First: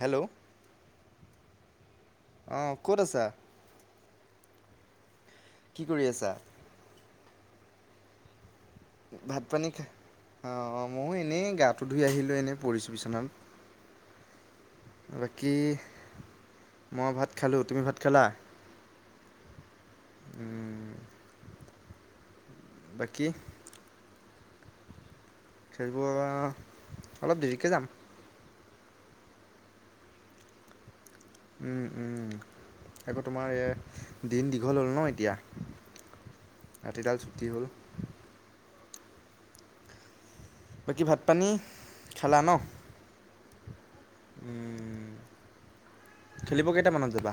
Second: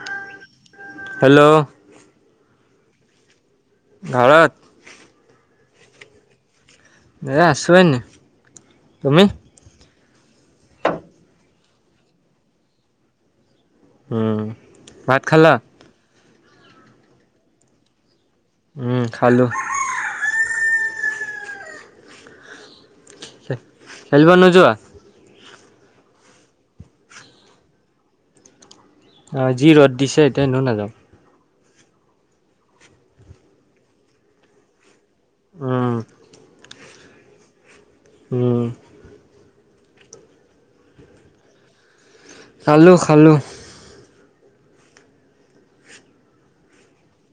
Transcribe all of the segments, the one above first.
Hello hello অ', ক'ত আছা? ভাৰত কি কৰি আছা? এ! আছোঁ এনে। তুমি ভাত পানী খাই, অ', অ' মইয়ো এনেই গাটো ধুই আহিলো। এনেই পৰিছো বিচনাত। উ'ম। ভাত খালা বাকী মই ভাত খালো। তুমি ভাত খালা? উম খালোঁ। উম, বাকী খেলিব নোযোৱা? খেলিব, অলপ দেৰিকে যাম। অ', যি ৰ'দ দিছে এতিয়া এনেও নাযাওঁ? উ'ম, উ'ম আকৌ তোমাৰ এ! দিন দীঘল হ'ল ন। উম ৰাতিডাল ছুটি হ'ল। হুম। বাকী ভাত পানী? খালা ন খালোঁ, খালোঁ। উ'ম, খেলিব কেইটামানত যাবা?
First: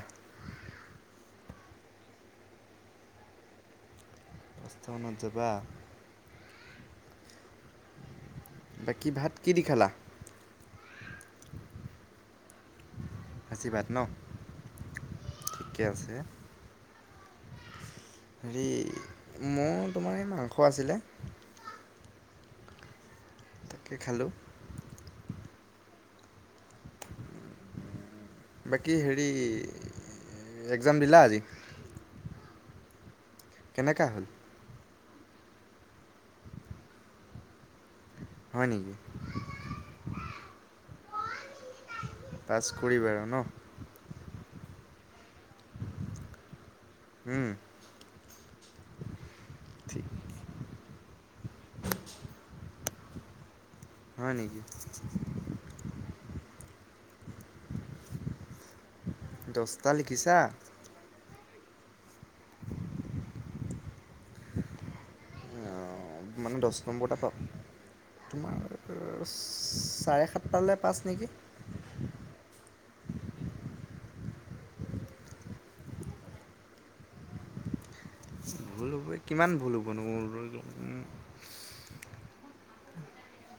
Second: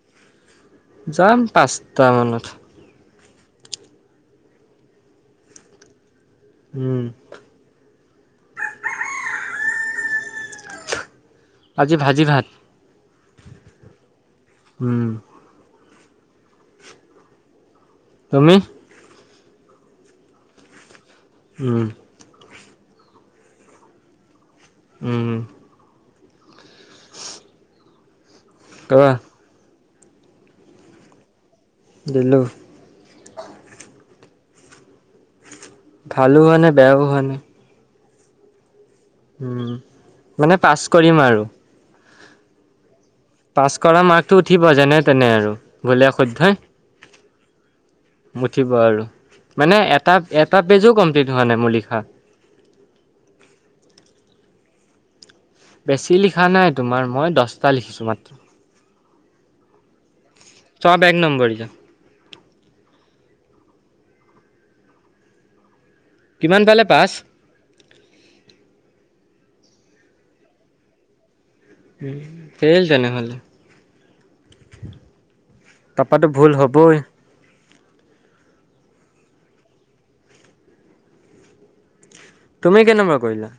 যাম পাঁচটামানত। দহটা মানত যাবা? উম। বাকী ভাত কি দি খালা? আজি ভাজি ভাত। ভাজি ভাত ন। উম। ঠিকে আছে। তুমি হেৰি, মোৰ তোমাৰ এই মাংস আছিলে। উ'ম। তাকে খালোঁ। উম। বাকী কোৱা হেৰি, এক্জাম দিলা আজি? দিলো। কেনেকোৱা হ'ল? ভালো হোৱা নাই, বেয়াও হোৱা নাই। হয় নেকি? উম মানে পাছ কৰিম আৰু। পাছ কৰিবা আৰু ন। টো উঠিব যেনে তেনে আৰু ভূলে শুদ্ধই। উম। মুঠিব আৰু মানে ঠিক এটা, এটা পেজো কম স্পিড হোৱা নাই মোৰ লিখা। হয় নেকি। বেছি লিখা নাই, তোমাৰ মই দছটা লিখিছোঁ মাত্ৰ। দছটা লিখিছা? চব এক নম্বৰীয়া অ', মানে কিমান দছ পালে নম্বৰত পাছ এটা পাওঁ, তোমাৰ চাৰে সাতটা পালে পাছ নেকি? সেই, তেনেহ'লে। তাৰপৰাতো ভুল হ'বই। ভুল কিমান ভুল হ'ব মোৰ [inaudible] তুমি কেনেকোৱা কৰিলা?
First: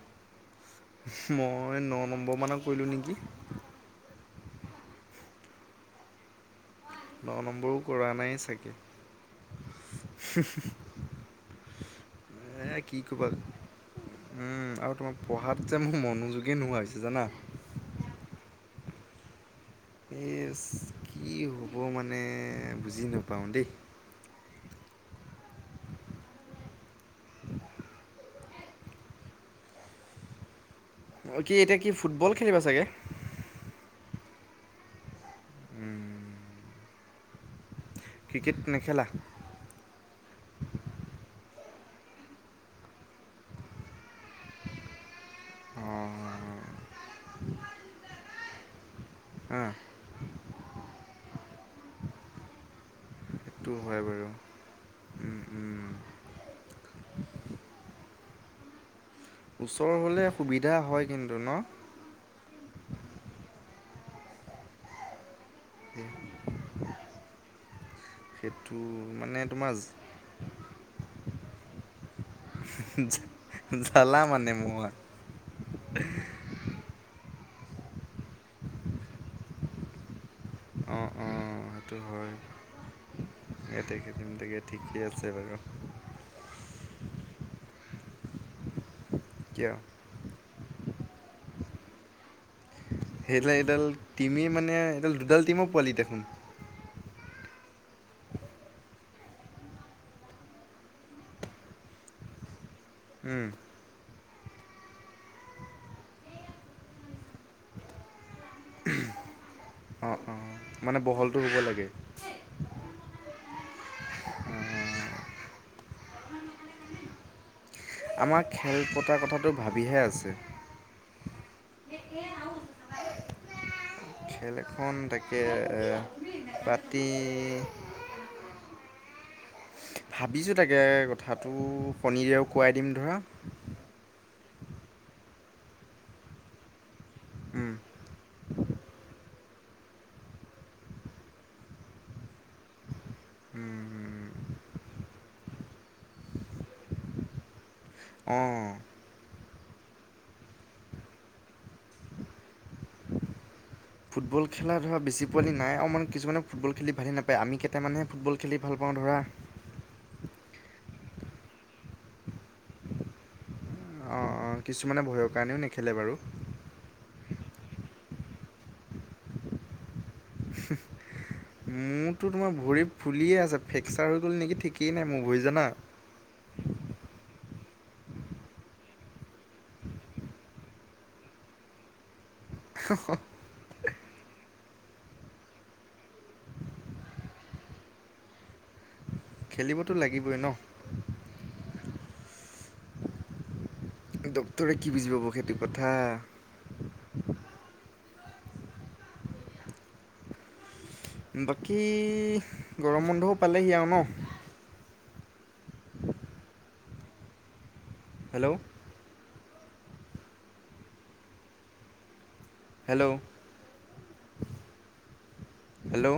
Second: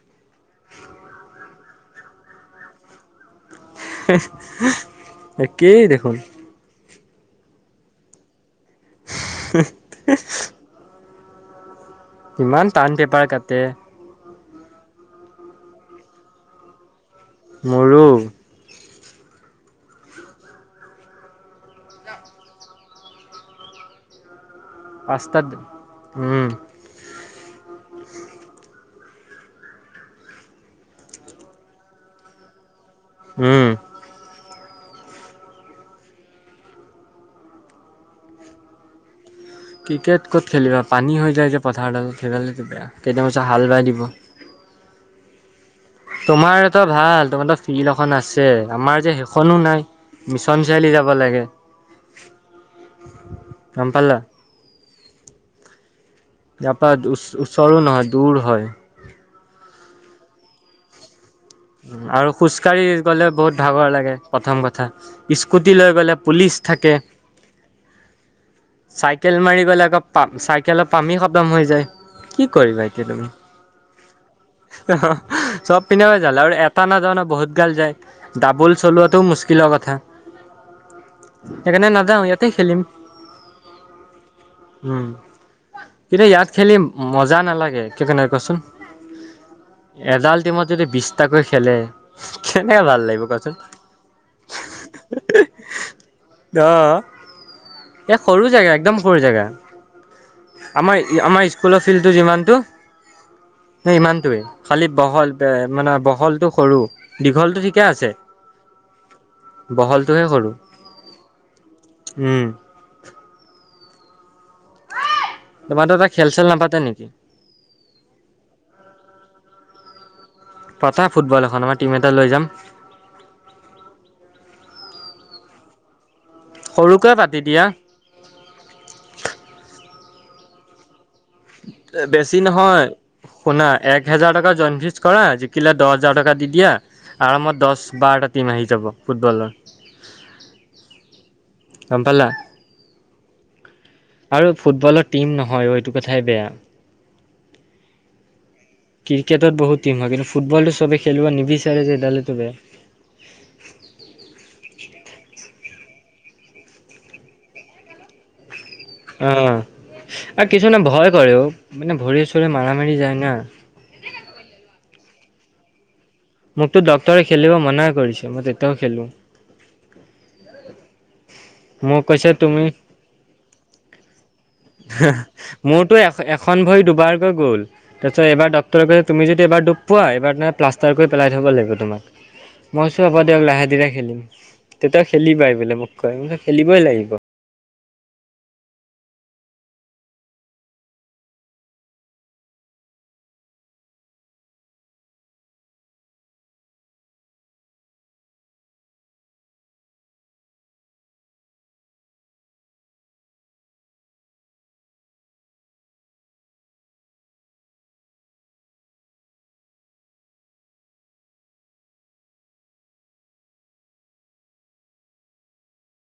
মই ন নম্বৰ মানৰ কৰিলোঁ নেকি। একেই দেখোন। ন নম্বৰও কৰা নাই চাগে। [unintelligible] ইমান এ টান কি ক'বা পেপাৰ কাটে। উম আৰু তোমাৰ পঢ়াত যে মোৰ মনোযোগে নোহোৱা হৈছে জানা। মোৰো। এ কি হ'ব মানে বুজি নাপাও দেই। পাচতা উ। অ', কি এতিয়া কি ফুটবল খেলিবা চাগে। উম। ক্ৰিকেট নেখেলা ক্ৰিকেট ক'ত খেলিবা পানী হৈ যায় যে পথাৰডাল খেইডালতো বেয়া কেইদিনমানৰ পাছত হাল বাই দিব। [inaudible] অঁ তোমাৰটা ভাল তোমাৰো ফিল্ড এখন আছে আমাৰ যে সেইখনো নাই। মিছন চাৰিআলি যাব লাগে। সেইটো গম হয় পালা বাৰু। উম উম ইয়াৰপৰা ওচৰো নহয় দূৰ হয়। ওচৰ হ'লে সুবিধা হয় কিন্তু। ন? আৰু খু খোজকাঢ়ি গ'লে বহুত ভাগৰ লাগে প্ৰথম কথা, স্কুটি লৈ গ'লে পুলিচ থাকে। হয়। চাইকেল মাৰি গ'লে আকৌ প চাইকেলৰ পামে খতম হৈ যায়। কি কৰিবা এতিয়া তুমি জ্বালা মানে ম চব পিনে জালা আৰু এটা নাযায় ন বহুত গাল যায়, ডাবল চলোৱাটো মুস্কিলৰ কথা। অঁ অঁ সেইকাৰণে সেইটো নাযাওঁ হয়। ইয়াতে খেলিম। ইয়াতে খেলিম তাকে ঠিকেই উম, আছে বাৰু। এতিয়া ইয়াত খেলি মজা নালাগে, কি কাৰণে কোৱাচোন? কিয় এডাল টিমত যদি বিশটাকৈ খেলে ভাল লাগিব কচোন সেইডালে এডাল টিমেই মানে এইডাল দুডাল টিমো পোৱালি দেখোন। এ সৰু জেগা একদম সৰু জেগা। আমাৰ আমাৰ স্কুলৰ ফিল্ডটো যিমানটো উম স ইমানটোৱে খালি বহল মানে বহলটো সৰু, দীঘলটো ঠিকে আছে। অঁ বহলটোহে অঁ কৰোঁ। মানে বহলটো লাগে তোমাৰো এটা খেল চেল নাপাতে নেকি? আমাৰ খেল পতাৰ কথাটো ভাবিহে আছে। পাতা ফুটবল এখন আমাৰ টিম এটা লৈ যাম। খেল এখন তাকে সৰুকৈ পাতি দিয়া। ভাবিছো তাকে। কথাটো বেছি শনিদেও কোৱাই নহয় দিম ধৰা শুনা এক হেজাৰ টকা জইনফিছ কৰা জিকিলা দহ হাজাৰ টকা দি দিয়া। আৰামত উম, দহ বাৰটা টিম আহি যাব ফুটবলৰ। [inaudible] গম পালা। উম, আৰু ফুটবলৰ টীম নহয় এইটো কথাই বেয়া। অঁ ক্ৰিকেটত বহুত টিম হয় কিন্তু ফুটবলটো চবেই খেলিব নিবিচাৰে যে এইডালেত বে [inaudible] খেলা ধৰা বেছি পোৱালি নাই আৰু মানে কিছুমানে ফুটবল খেলি ভালেই নাপায় আমি কেইটামানহে ফুটবল খেলি ভাল পাওঁ ধৰা। অ আৰু কিছুমান ভয় কৰেও মানে ভৰি চৰি মাৰা মাৰি যায় না। অ', কিছুমানে ভয়ৰ কাৰণেও নেখেলে বাৰু। মোকতো ডক্টৰে খেলিব মানা কৰিছে মই তেতিয়াও খেলো। [unintelligible] মোৰতো তোমাৰ তুমি ভৰি ফুলিয়ে আছে, ফ্ৰেকচাৰ হৈ গ'ল নেকি ঠিক [unintelligible] মোৰতো এখ এখন ভৰি দুবাৰকৈ গ'ল, তাৰপিছত এইবাৰ ডক্তৰে কৈছে তুমি যদি এবাৰ দুখ পোৱা এবাৰ প্লাষ্টাৰ কৰি পেলাই থ'ব লাগিব তোমাক। মই চোন আগতে লাহে ধিৰে খেলো, তেতিয়া খেলিবাই বোলে মোক কয় খেলিবই লাগিব। খেলিবতো লাগিবই ন। ডাক্তৰে কি বুজি পাব সেইটো কথা। বাকী, গৰম বন্ধও পালেহি আৰু ন? হেল্ল'। হেল্ল'। হেল্ল'।